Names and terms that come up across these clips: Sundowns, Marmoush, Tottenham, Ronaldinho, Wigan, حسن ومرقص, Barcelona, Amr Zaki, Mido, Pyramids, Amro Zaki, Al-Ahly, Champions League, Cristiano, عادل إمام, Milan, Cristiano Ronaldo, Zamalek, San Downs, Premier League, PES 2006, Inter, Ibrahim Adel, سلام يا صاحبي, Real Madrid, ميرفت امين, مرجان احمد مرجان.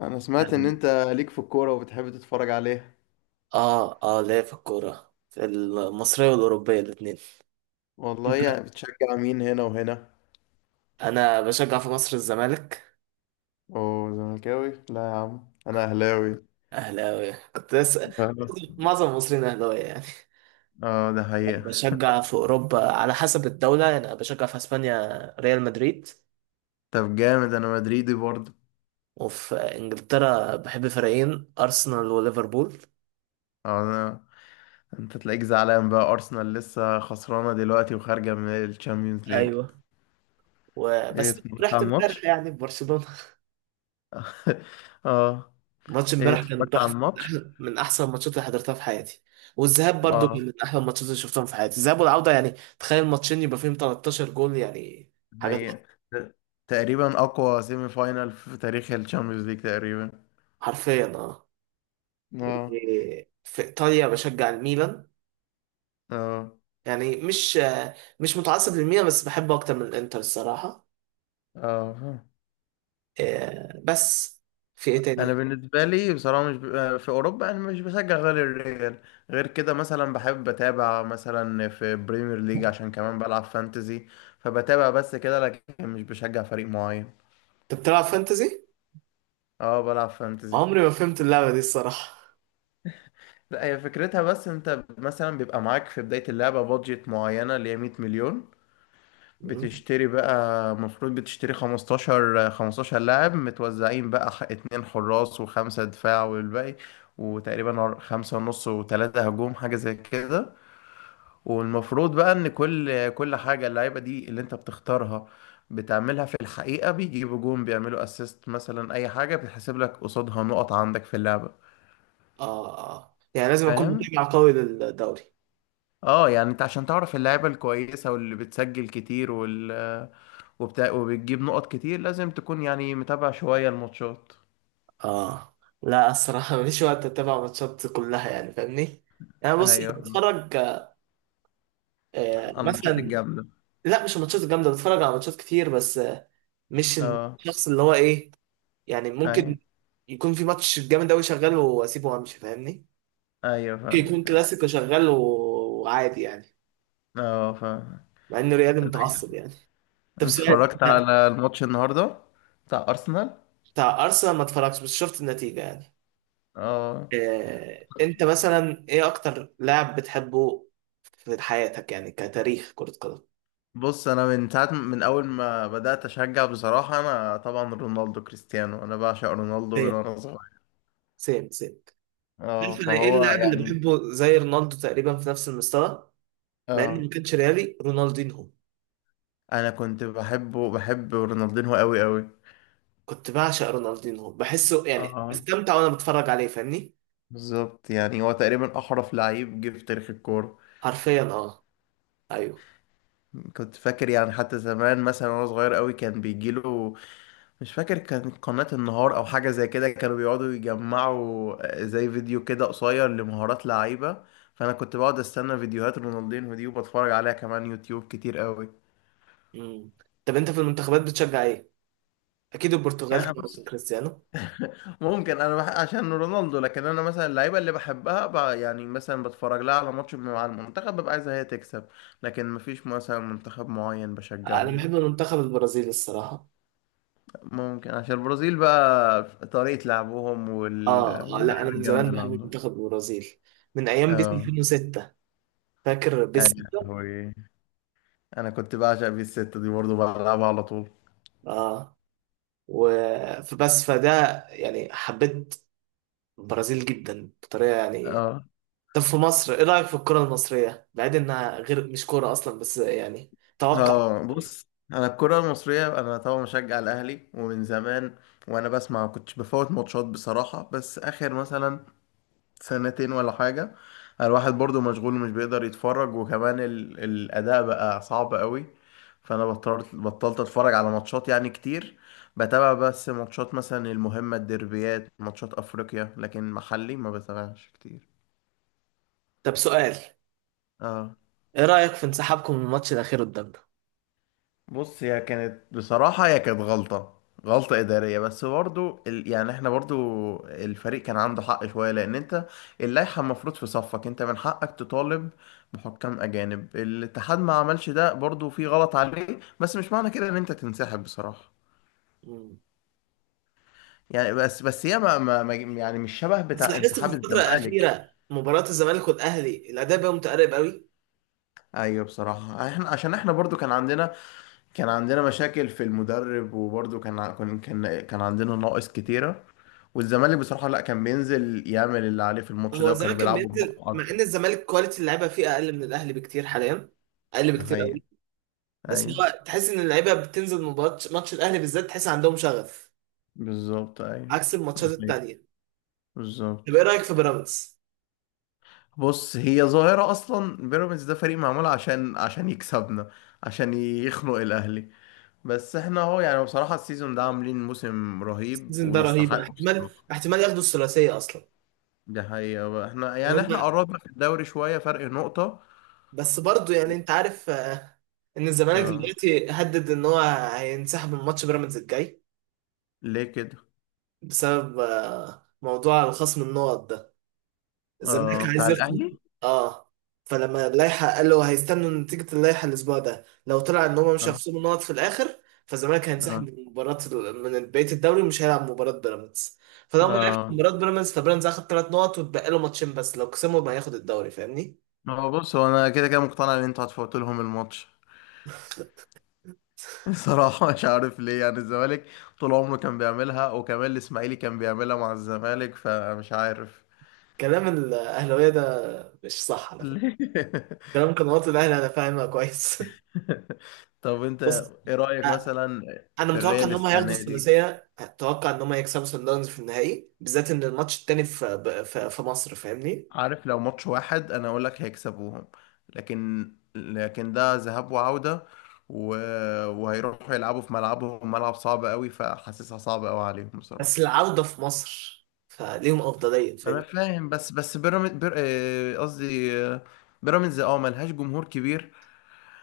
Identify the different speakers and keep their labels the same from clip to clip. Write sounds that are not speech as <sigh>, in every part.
Speaker 1: انا سمعت ان
Speaker 2: كان
Speaker 1: انت ليك في الكورة وبتحب تتفرج عليها.
Speaker 2: اه ليا في الكورة، في المصرية والأوروبية الاتنين.
Speaker 1: والله
Speaker 2: انت
Speaker 1: يعني بتشجع مين هنا وهنا؟
Speaker 2: أنا بشجع في مصر الزمالك.
Speaker 1: اوه زملكاوي، لا يا عم انا اهلاوي.
Speaker 2: أهلاوي كنت لسه.
Speaker 1: اه
Speaker 2: <laughs> معظم المصريين أهلاوية يعني.
Speaker 1: آه، ده حقيقة.
Speaker 2: بشجع في أوروبا على حسب الدولة، يعني أنا بشجع في أسبانيا ريال مدريد،
Speaker 1: طب جامد، انا مدريدي برضه.
Speaker 2: وفي إنجلترا بحب فريقين: أرسنال وليفربول.
Speaker 1: انا انت تلاقيك زعلان بقى ارسنال لسه خسرانة دلوقتي وخارجة من الشامبيونز ليج.
Speaker 2: أيوه،
Speaker 1: ايه
Speaker 2: وبس
Speaker 1: اتفرجت
Speaker 2: رحت
Speaker 1: على الماتش؟
Speaker 2: امبارح يعني في برشلونة.
Speaker 1: <laughs> اه.
Speaker 2: ماتش
Speaker 1: ايه
Speaker 2: امبارح كان
Speaker 1: اتفرجت على
Speaker 2: تحفه، من
Speaker 1: الماتش؟
Speaker 2: من احسن الماتشات اللي حضرتها في حياتي. والذهاب برضو كان
Speaker 1: اه.
Speaker 2: من احلى الماتشات اللي شفتهم في حياتي، الذهاب والعوده يعني. تخيل ماتشين يبقى فيهم 13 جول يعني.
Speaker 1: ده
Speaker 2: حاجه
Speaker 1: حقيقة.
Speaker 2: تحفة.
Speaker 1: تقريبا اقوى سيمي فاينال في تاريخ الشامبيونز ليج تقريبا.
Speaker 2: حرفيا اه.
Speaker 1: اه.
Speaker 2: إيه، في ايطاليا بشجع الميلان.
Speaker 1: اه.
Speaker 2: يعني مش مش متعصب للميلان، بس بحبه اكتر من الانتر الصراحه.
Speaker 1: اه. فاهم.
Speaker 2: إيه، بس في ايه
Speaker 1: انا
Speaker 2: تاني؟
Speaker 1: بالنسبه لي بصراحه مش ب... آه، في اوروبا انا مش بشجع غير الريال. غير كده مثلا بحب اتابع مثلا في بريمير ليج عشان كمان بلعب فانتزي، فبتابع بس كده لكن مش بشجع فريق معين.
Speaker 2: انت بتلعب فانتزي؟
Speaker 1: اه بلعب فانتزي.
Speaker 2: عمري ما فهمت اللعبه دي الصراحه.
Speaker 1: لا، هي فكرتها بس انت مثلا بيبقى معاك في بدايه اللعبه بادجت معينه اللي هي 100 مليون.
Speaker 2: مم.
Speaker 1: بتشتري بقى، المفروض بتشتري 15 لاعب متوزعين بقى، اتنين حراس وخمسة دفاع والباقي، وتقريبا خمسة ونص وتلاتة هجوم حاجة زي كده. والمفروض بقى ان كل حاجة اللعيبة دي اللي انت بتختارها بتعملها في الحقيقة، بيجيبوا جون، بيعملوا اسيست، مثلا اي حاجة بتحسب لك قصادها نقط عندك في اللعبة.
Speaker 2: اه اه، يعني لازم اكون
Speaker 1: فاهم؟
Speaker 2: متابع قوي للدوري.
Speaker 1: اه يعني انت عشان تعرف اللعيبة الكويسة واللي بتسجل كتير وال وبتجيب نقط كتير، لازم تكون يعني متابع شوية الماتشات.
Speaker 2: اه لا، الصراحة مفيش وقت اتابع ماتشات كلها يعني، فاهمني؟ يعني بص،
Speaker 1: ايوه.
Speaker 2: بتفرج
Speaker 1: الماتشات
Speaker 2: مثلا.
Speaker 1: الجامدة.
Speaker 2: لا، مش الماتشات الجامدة، بتفرج على ماتشات كتير، بس مش
Speaker 1: اه.
Speaker 2: الشخص اللي هو ايه، يعني ممكن
Speaker 1: ايوه.
Speaker 2: يكون في ماتش جامد قوي شغال واسيبه وامشي، فاهمني؟
Speaker 1: ايوه
Speaker 2: ممكن يكون
Speaker 1: فاهمك. اه.
Speaker 2: كلاسيكو شغال وعادي يعني،
Speaker 1: اه فاهمك.
Speaker 2: مع انه ريالي
Speaker 1: طب
Speaker 2: متعصب يعني. طب سؤال،
Speaker 1: اتفرجت
Speaker 2: انت
Speaker 1: على الماتش النهاردة بتاع أرسنال؟
Speaker 2: بتاع ارسنال ما اتفرجتش، بس شفت النتيجة يعني.
Speaker 1: اه.
Speaker 2: انت مثلا ايه اكتر لاعب بتحبه في حياتك، يعني كتاريخ كرة قدم؟
Speaker 1: بص، انا من ساعة، من اول ما بدأت اشجع بصراحة انا طبعا رونالدو كريستيانو، انا بعشق رونالدو من
Speaker 2: سيم
Speaker 1: وانا صغير.
Speaker 2: سيم سيم
Speaker 1: اه
Speaker 2: عارف انا ايه
Speaker 1: فهو
Speaker 2: اللاعب اللي
Speaker 1: يعني.
Speaker 2: بحبه زي رونالدو تقريبا في نفس المستوى؟ مع اني
Speaker 1: اه.
Speaker 2: ما كانش ريالي، رونالدينهو.
Speaker 1: انا كنت بحبه، بحب رونالدينهو قوي قوي.
Speaker 2: كنت بعشق رونالدينهو، بحسه يعني
Speaker 1: اه
Speaker 2: بستمتع وانا بتفرج عليه، فاهمني؟
Speaker 1: بالظبط، يعني هو تقريبا احرف لعيب جه في تاريخ الكوره.
Speaker 2: حرفيا اه. ايوه.
Speaker 1: كنت فاكر يعني حتى زمان مثلا وانا صغير قوي كان بيجيله، مش فاكر كان قناه النهار او حاجه زي كده، كانوا بيقعدوا يجمعوا زي فيديو كده قصير لمهارات لعيبه، فانا كنت بقعد استنى فيديوهات رونالدينو دي وبتفرج عليها كمان يوتيوب كتير قوي.
Speaker 2: مم. طب انت في المنتخبات بتشجع ايه؟ اكيد البرتغال
Speaker 1: يعني
Speaker 2: طبعا عشان
Speaker 1: بص،
Speaker 2: كريستيانو.
Speaker 1: عشان رونالدو، لكن انا مثلا اللعيبه اللي بحبها يعني مثلا بتفرج لها على ماتش مع المنتخب، ببقى عايزها هي تكسب، لكن مفيش مثلا منتخب معين بشجعه
Speaker 2: انا
Speaker 1: لا.
Speaker 2: بحب المنتخب البرازيلي الصراحة.
Speaker 1: ممكن عشان البرازيل بقى، طريقة لعبهم
Speaker 2: اه، لا انا
Speaker 1: واللعيبة
Speaker 2: من
Speaker 1: الجامدة
Speaker 2: زمان
Speaker 1: اللي
Speaker 2: بحب
Speaker 1: عندهم.
Speaker 2: منتخب البرازيل، من ايام بيس
Speaker 1: اه.
Speaker 2: 2006. فاكر بيس 6؟
Speaker 1: ايوه. انا كنت بعشق بيه الستة دي برضه، بلعبها على طول.
Speaker 2: اه. و فبس فده يعني، حبيت البرازيل جدا بطريقه يعني.
Speaker 1: اه.
Speaker 2: طب في مصر، ايه رايك في الكره المصريه، بعيد انها غير مش كوره اصلا، بس يعني توقع.
Speaker 1: اه بص، انا الكرة المصرية انا طبعا مشجع الاهلي ومن زمان، وانا بسمع كنتش بفوت ماتشات بصراحة، بس اخر مثلا سنتين ولا حاجة الواحد برضو مشغول ومش بيقدر يتفرج، وكمان الأداء بقى صعب قوي، فأنا بطلت أتفرج على ماتشات يعني كتير. بتابع بس ماتشات مثلا المهمة، الديربيات، ماتشات أفريقيا، لكن محلي ما بتابعش كتير.
Speaker 2: طب سؤال،
Speaker 1: اه
Speaker 2: ايه رايك في انسحابكم من الماتش الاخير قدامنا؟
Speaker 1: بص، هي كانت بصراحة، هي كانت غلطة، غلطة إدارية، بس برضو يعني احنا برضو الفريق كان عنده حق شوية، لأن انت اللائحة المفروض في صفك، انت من حقك تطالب بحكام أجانب، الاتحاد ما عملش ده، برضو في غلط عليه، بس مش معنى كده إن انت تنسحب بصراحة.
Speaker 2: مم.
Speaker 1: يعني بس بس هي ما... ما... ما... يعني مش شبه
Speaker 2: بس
Speaker 1: بتاع
Speaker 2: لاحظت في
Speaker 1: انسحاب
Speaker 2: الفتره
Speaker 1: الزمالك.
Speaker 2: الاخيره، مباراه الزمالك والاهلي الاداء بقى متقارب قوي.
Speaker 1: أيوه بصراحة، احنا عشان احنا برضو كان عندنا، كان عندنا مشاكل في المدرب، وبرضه كان كان عندنا نواقص كتيرة. والزمالك بصراحة لا، كان بينزل يعمل اللي عليه في الماتش
Speaker 2: هو
Speaker 1: ده، وكانوا
Speaker 2: زمان كان
Speaker 1: بيلعبوا بروح
Speaker 2: بينزل مع
Speaker 1: أكتر.
Speaker 2: ان الزمالك كواليتي اللعيبه فيه اقل من الاهلي بكتير حاليا، اقل
Speaker 1: ده
Speaker 2: بكتير
Speaker 1: حقيقي.
Speaker 2: قوي. بس
Speaker 1: أيوه
Speaker 2: هو تحس ان اللعيبه بتنزل ماتش الاهلي بالذات تحس عندهم شغف،
Speaker 1: بالظبط أيوه.
Speaker 2: عكس الماتشات
Speaker 1: ده حقيقي.
Speaker 2: التانيه. طب ايه
Speaker 1: بالظبط.
Speaker 2: رايك في بيراميدز؟
Speaker 1: بص، هي ظاهرة أصلا بيراميدز ده، فريق معمول عشان يكسبنا، عشان يخنق الأهلي، بس احنا اهو يعني بصراحة السيزون ده عاملين موسم رهيب
Speaker 2: السيزون ده رهيب، أنا
Speaker 1: ويستحق
Speaker 2: احتمال
Speaker 1: بصراحة.
Speaker 2: احتمال ياخدوا الثلاثيه اصلا.
Speaker 1: ده حقيقة بقى. احنا
Speaker 2: إن
Speaker 1: يعني
Speaker 2: هم،
Speaker 1: احنا قربنا في الدوري شوية، فرق نقطة.
Speaker 2: بس برضه يعني انت عارف ان الزمالك
Speaker 1: اه.
Speaker 2: دلوقتي هدد ان هو هينسحب من ماتش بيراميدز الجاي،
Speaker 1: ليه كده؟
Speaker 2: بسبب موضوع الخصم النقط ده. الزمالك
Speaker 1: آه بتاع
Speaker 2: عايز يخطف.
Speaker 1: الاهلي.
Speaker 2: اه، فلما اللائحه قال له هيستنوا نتيجه اللائحه الاسبوع ده، لو طلع ان هم مش
Speaker 1: اه.
Speaker 2: هيخصموا نقط في الاخر، فالزمالك هينسحب
Speaker 1: اه.
Speaker 2: من مباراه، من بقيه الدوري، ومش هيلعب مباراه بيراميدز. فلو ما لعبش
Speaker 1: اه.
Speaker 2: مباراه بيراميدز، فبيراميدز هياخد ثلاث نقط وتبقى له ماتشين بس، لو كسبهم هياخد الدوري، فاهمني؟
Speaker 1: هو بص، هو انا كده كده مقتنع ان انتوا هتفوتوا لهم الماتش. <laughs> صراحة مش عارف ليه يعني الزمالك طول عمره كان بيعملها، وكمان الاسماعيلي كان بيعملها مع الزمالك، فمش عارف
Speaker 2: كلام الاهلاويه ده مش صح على فكره.
Speaker 1: ليه.
Speaker 2: كلام قنوات الاهلي انا فاهمها كويس.
Speaker 1: <laughs> طب
Speaker 2: <laughs>
Speaker 1: انت
Speaker 2: بص،
Speaker 1: ايه رأيك مثلا
Speaker 2: انا
Speaker 1: في
Speaker 2: متوقع
Speaker 1: الريال
Speaker 2: ان هم هياخدوا
Speaker 1: السنة دي؟
Speaker 2: الثلاثيه. اتوقع ان هم هيكسبوا سان داونز في النهائي، بالذات ان الماتش التاني في في مصر، فاهمني؟
Speaker 1: عارف، لو ماتش واحد انا اقول لك هيكسبوهم، لكن ده ذهاب وعودة، و... وهيروحوا يلعبوا في ملعبهم، ملعب صعب قوي، فحاسسها صعبة قوي عليهم
Speaker 2: بس
Speaker 1: بصراحة.
Speaker 2: العوده في مصر فليهم افضليه،
Speaker 1: انا
Speaker 2: فاهمني؟
Speaker 1: فاهم، بس بس بيراميدز بير... آه، قصدي بيراميدز اه ملهاش جمهور كبير،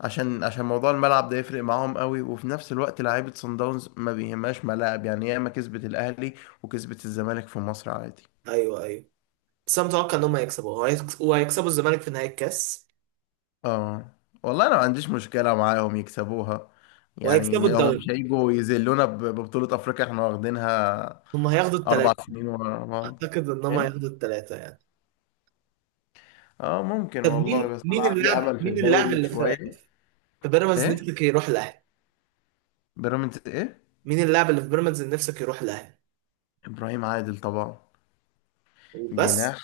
Speaker 1: عشان موضوع الملعب ده يفرق معاهم قوي، وفي نفس الوقت لعيبة صن داونز ما بيهمهاش ملاعب، يعني ياما كسبت الاهلي وكسبت الزمالك في مصر عادي.
Speaker 2: ايوه ايوه. بس انا متوقع ان هم هيكسبوا، وهيكسبوا الزمالك في نهائي الكاس،
Speaker 1: اه. والله انا ما عنديش مشكلة معاهم يكسبوها، يعني
Speaker 2: وهيكسبوا
Speaker 1: هم مش
Speaker 2: الدوري.
Speaker 1: هيجوا يذلونا ببطولة افريقيا احنا واخدينها
Speaker 2: هم هياخدوا
Speaker 1: اربع
Speaker 2: الثلاثه.
Speaker 1: سنين ورا بعض.
Speaker 2: اعتقد ان هم
Speaker 1: ايه.
Speaker 2: هياخدوا الثلاثه يعني.
Speaker 1: اه ممكن
Speaker 2: طب
Speaker 1: والله،
Speaker 2: مين
Speaker 1: بس انا
Speaker 2: مين
Speaker 1: عندي
Speaker 2: اللاعب
Speaker 1: امل في
Speaker 2: مين اللاعب
Speaker 1: الدوري
Speaker 2: اللي في
Speaker 1: شوية.
Speaker 2: في بيراميدز
Speaker 1: ايه؟
Speaker 2: نفسك يروح الاهلي؟
Speaker 1: بيراميدز ايه؟
Speaker 2: مين اللاعب اللي في بيراميدز اللي نفسك يروح الاهلي؟
Speaker 1: ابراهيم عادل طبعا،
Speaker 2: وبس؟
Speaker 1: جناح.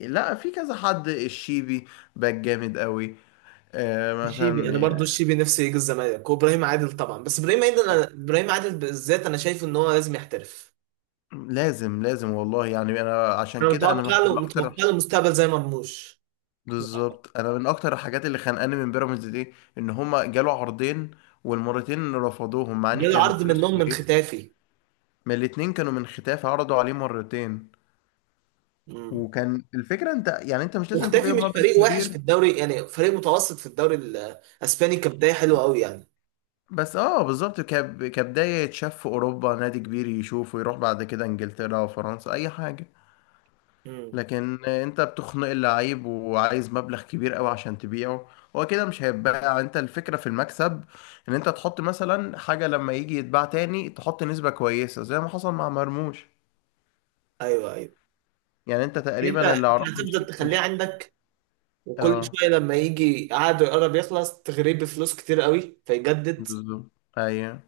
Speaker 1: لا في كذا حد، الشيبي باك جامد قوي، آه
Speaker 2: الشيبي
Speaker 1: مثلا
Speaker 2: انا برضو
Speaker 1: آه،
Speaker 2: الشيبي نفسي يجي الزمالك، وابراهيم عادل طبعا. بس ابراهيم عادل أنا... ابراهيم عادل بالذات انا شايفه ان هو لازم يحترف.
Speaker 1: لازم لازم والله، يعني انا عشان
Speaker 2: انا
Speaker 1: كده انا
Speaker 2: متوقع له
Speaker 1: اكتر.
Speaker 2: مستقبل زي مرموش.
Speaker 1: بالظبط، انا من اكتر الحاجات اللي خانقاني من بيراميدز دي ان هما جالوا عرضين، والمرتين رفضوهم مع ان
Speaker 2: جاله
Speaker 1: كان
Speaker 2: عرض
Speaker 1: فلوس
Speaker 2: منهم من
Speaker 1: كويس.
Speaker 2: ختافي؟
Speaker 1: من الاتنين، كانوا من ختاف، عرضوا عليه مرتين.
Speaker 2: امم.
Speaker 1: وكان الفكره انت يعني انت مش لازم
Speaker 2: وختافي
Speaker 1: تبيع
Speaker 2: مش
Speaker 1: بمبلغ
Speaker 2: فريق وحش في
Speaker 1: كبير.
Speaker 2: الدوري يعني، فريق متوسط في الدوري الاسباني، كبدايه حلوه قوي يعني.
Speaker 1: بس اه، بالظبط، كبدايه يتشاف في اوروبا، نادي كبير يشوفه، يروح بعد كده انجلترا وفرنسا اي حاجه.
Speaker 2: امم.
Speaker 1: لكن انت بتخنق اللعيب وعايز مبلغ كبير قوي عشان تبيعه، هو كده مش هيتباع. انت الفكرة في المكسب، ان انت تحط مثلا حاجة لما يجي يتباع تاني تحط نسبة كويسة زي ما حصل مع مرموش.
Speaker 2: ايوه ايوه.
Speaker 1: يعني انت
Speaker 2: انت
Speaker 1: تقريبا اللي
Speaker 2: انت
Speaker 1: اعرفه
Speaker 2: هتفضل
Speaker 1: مش
Speaker 2: تخليه
Speaker 1: مش
Speaker 2: عندك، وكل
Speaker 1: اه.
Speaker 2: شويه لما يجي عقده يقرب يخلص تغريه بفلوس كتير قوي فيجدد.
Speaker 1: بالظبط. ايوه.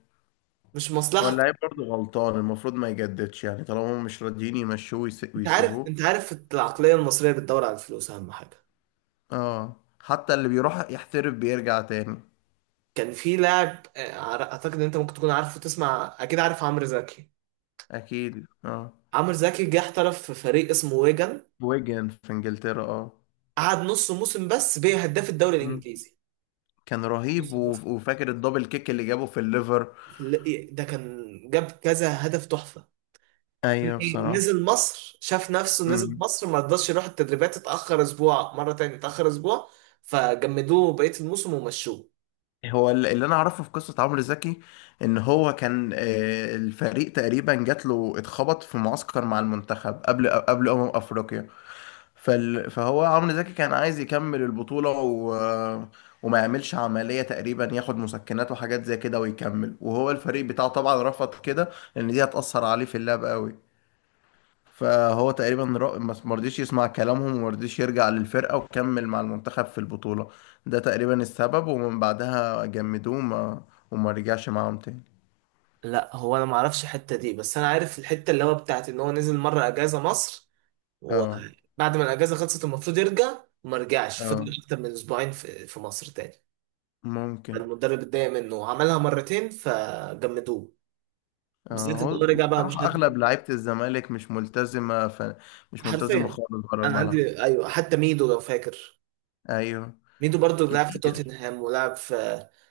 Speaker 2: مش
Speaker 1: هو
Speaker 2: مصلحه.
Speaker 1: اللعيب برضه غلطان، المفروض ما يجددش يعني، طالما هم مش راضيين يمشوه
Speaker 2: انت عارف
Speaker 1: ويسيبوه.
Speaker 2: انت عارف العقليه المصريه بتدور على الفلوس اهم حاجه.
Speaker 1: اه. حتى اللي بيروح يحترف بيرجع تاني.
Speaker 2: كان في لاعب اعتقد ان انت ممكن تكون عارفه، تسمع، اكيد عارف عمرو زكي.
Speaker 1: اكيد اه.
Speaker 2: عمرو زكي جه احترف في فريق اسمه ويجن.
Speaker 1: ويجن في انجلترا، اه.
Speaker 2: قعد نص موسم بس بيه هداف الدوري الانجليزي.
Speaker 1: كان رهيب،
Speaker 2: نص موسم
Speaker 1: وفاكر الدبل كيك اللي جابه في الليفر.
Speaker 2: ده كان جاب كذا هدف تحفه.
Speaker 1: ايوه بصراحة.
Speaker 2: نزل مصر، شاف نفسه، نزل
Speaker 1: مم.
Speaker 2: مصر ما رضاش يروح التدريبات، اتاخر اسبوع، مره تاني اتاخر اسبوع، فجمدوه بقيه الموسم ومشوه.
Speaker 1: هو اللي انا اعرفه في قصة عمرو زكي، ان هو كان الفريق تقريبا جات له، اتخبط في معسكر مع المنتخب قبل افريقيا، فهو عمرو زكي كان عايز يكمل البطولة، و... وما يعملش عملية تقريبا، ياخد مسكنات وحاجات زي كده ويكمل، وهو الفريق بتاعه طبعا رفض كده، لان دي هتأثر عليه في اللعب قوي. فهو تقريبا ما مرضيش يسمع كلامهم وما رضيش يرجع للفرقة، وكمل مع المنتخب في البطولة. ده تقريبا السبب، ومن بعدها جمدوه وما رجعش معاهم تاني.
Speaker 2: لا هو انا ما اعرفش الحته دي، بس انا عارف الحته اللي هو بتاعت ان هو نزل مره اجازه مصر،
Speaker 1: اه.
Speaker 2: وبعد ما الاجازه خلصت المفروض يرجع وما رجعش،
Speaker 1: اه
Speaker 2: فضل اكتر من اسبوعين في مصر تاني.
Speaker 1: ممكن.
Speaker 2: المدرب اتضايق منه وعملها مرتين فجمدوه،
Speaker 1: اه
Speaker 2: بالذات ان
Speaker 1: هو
Speaker 2: هو رجع بقى مش
Speaker 1: بصراحة أغلب لعيبة الزمالك مش ملتزمة مش ملتزمة
Speaker 2: حرفيا.
Speaker 1: خالص بره
Speaker 2: انا
Speaker 1: الملعب.
Speaker 2: عندي ايوه، حتى ميدو لو فاكر.
Speaker 1: أيوه.
Speaker 2: ميدو برضو لعب في
Speaker 1: كتير.
Speaker 2: توتنهام ولعب في،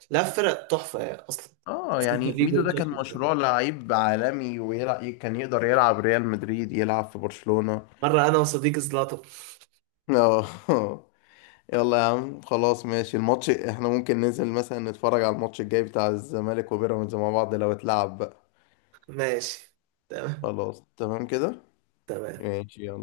Speaker 2: لعب في فرق تحفه يعني اصلا.
Speaker 1: اه
Speaker 2: بس انت
Speaker 1: يعني
Speaker 2: فيجو
Speaker 1: ميدو ده كان
Speaker 2: وتوتنهام.
Speaker 1: مشروع لعيب عالمي ويلعب، كان يقدر يلعب ريال مدريد، يلعب في برشلونة.
Speaker 2: مره انا وصديقي زلاطه.
Speaker 1: اه. <laughs> يلا يا عم خلاص ماشي، الماتش احنا ممكن ننزل مثلا نتفرج على الماتش الجاي بتاع الزمالك وبيراميدز مع بعض لو اتلعب بقى.
Speaker 2: ماشي. تمام.
Speaker 1: خلاص تمام كده.
Speaker 2: تمام.
Speaker 1: ماشي يلا.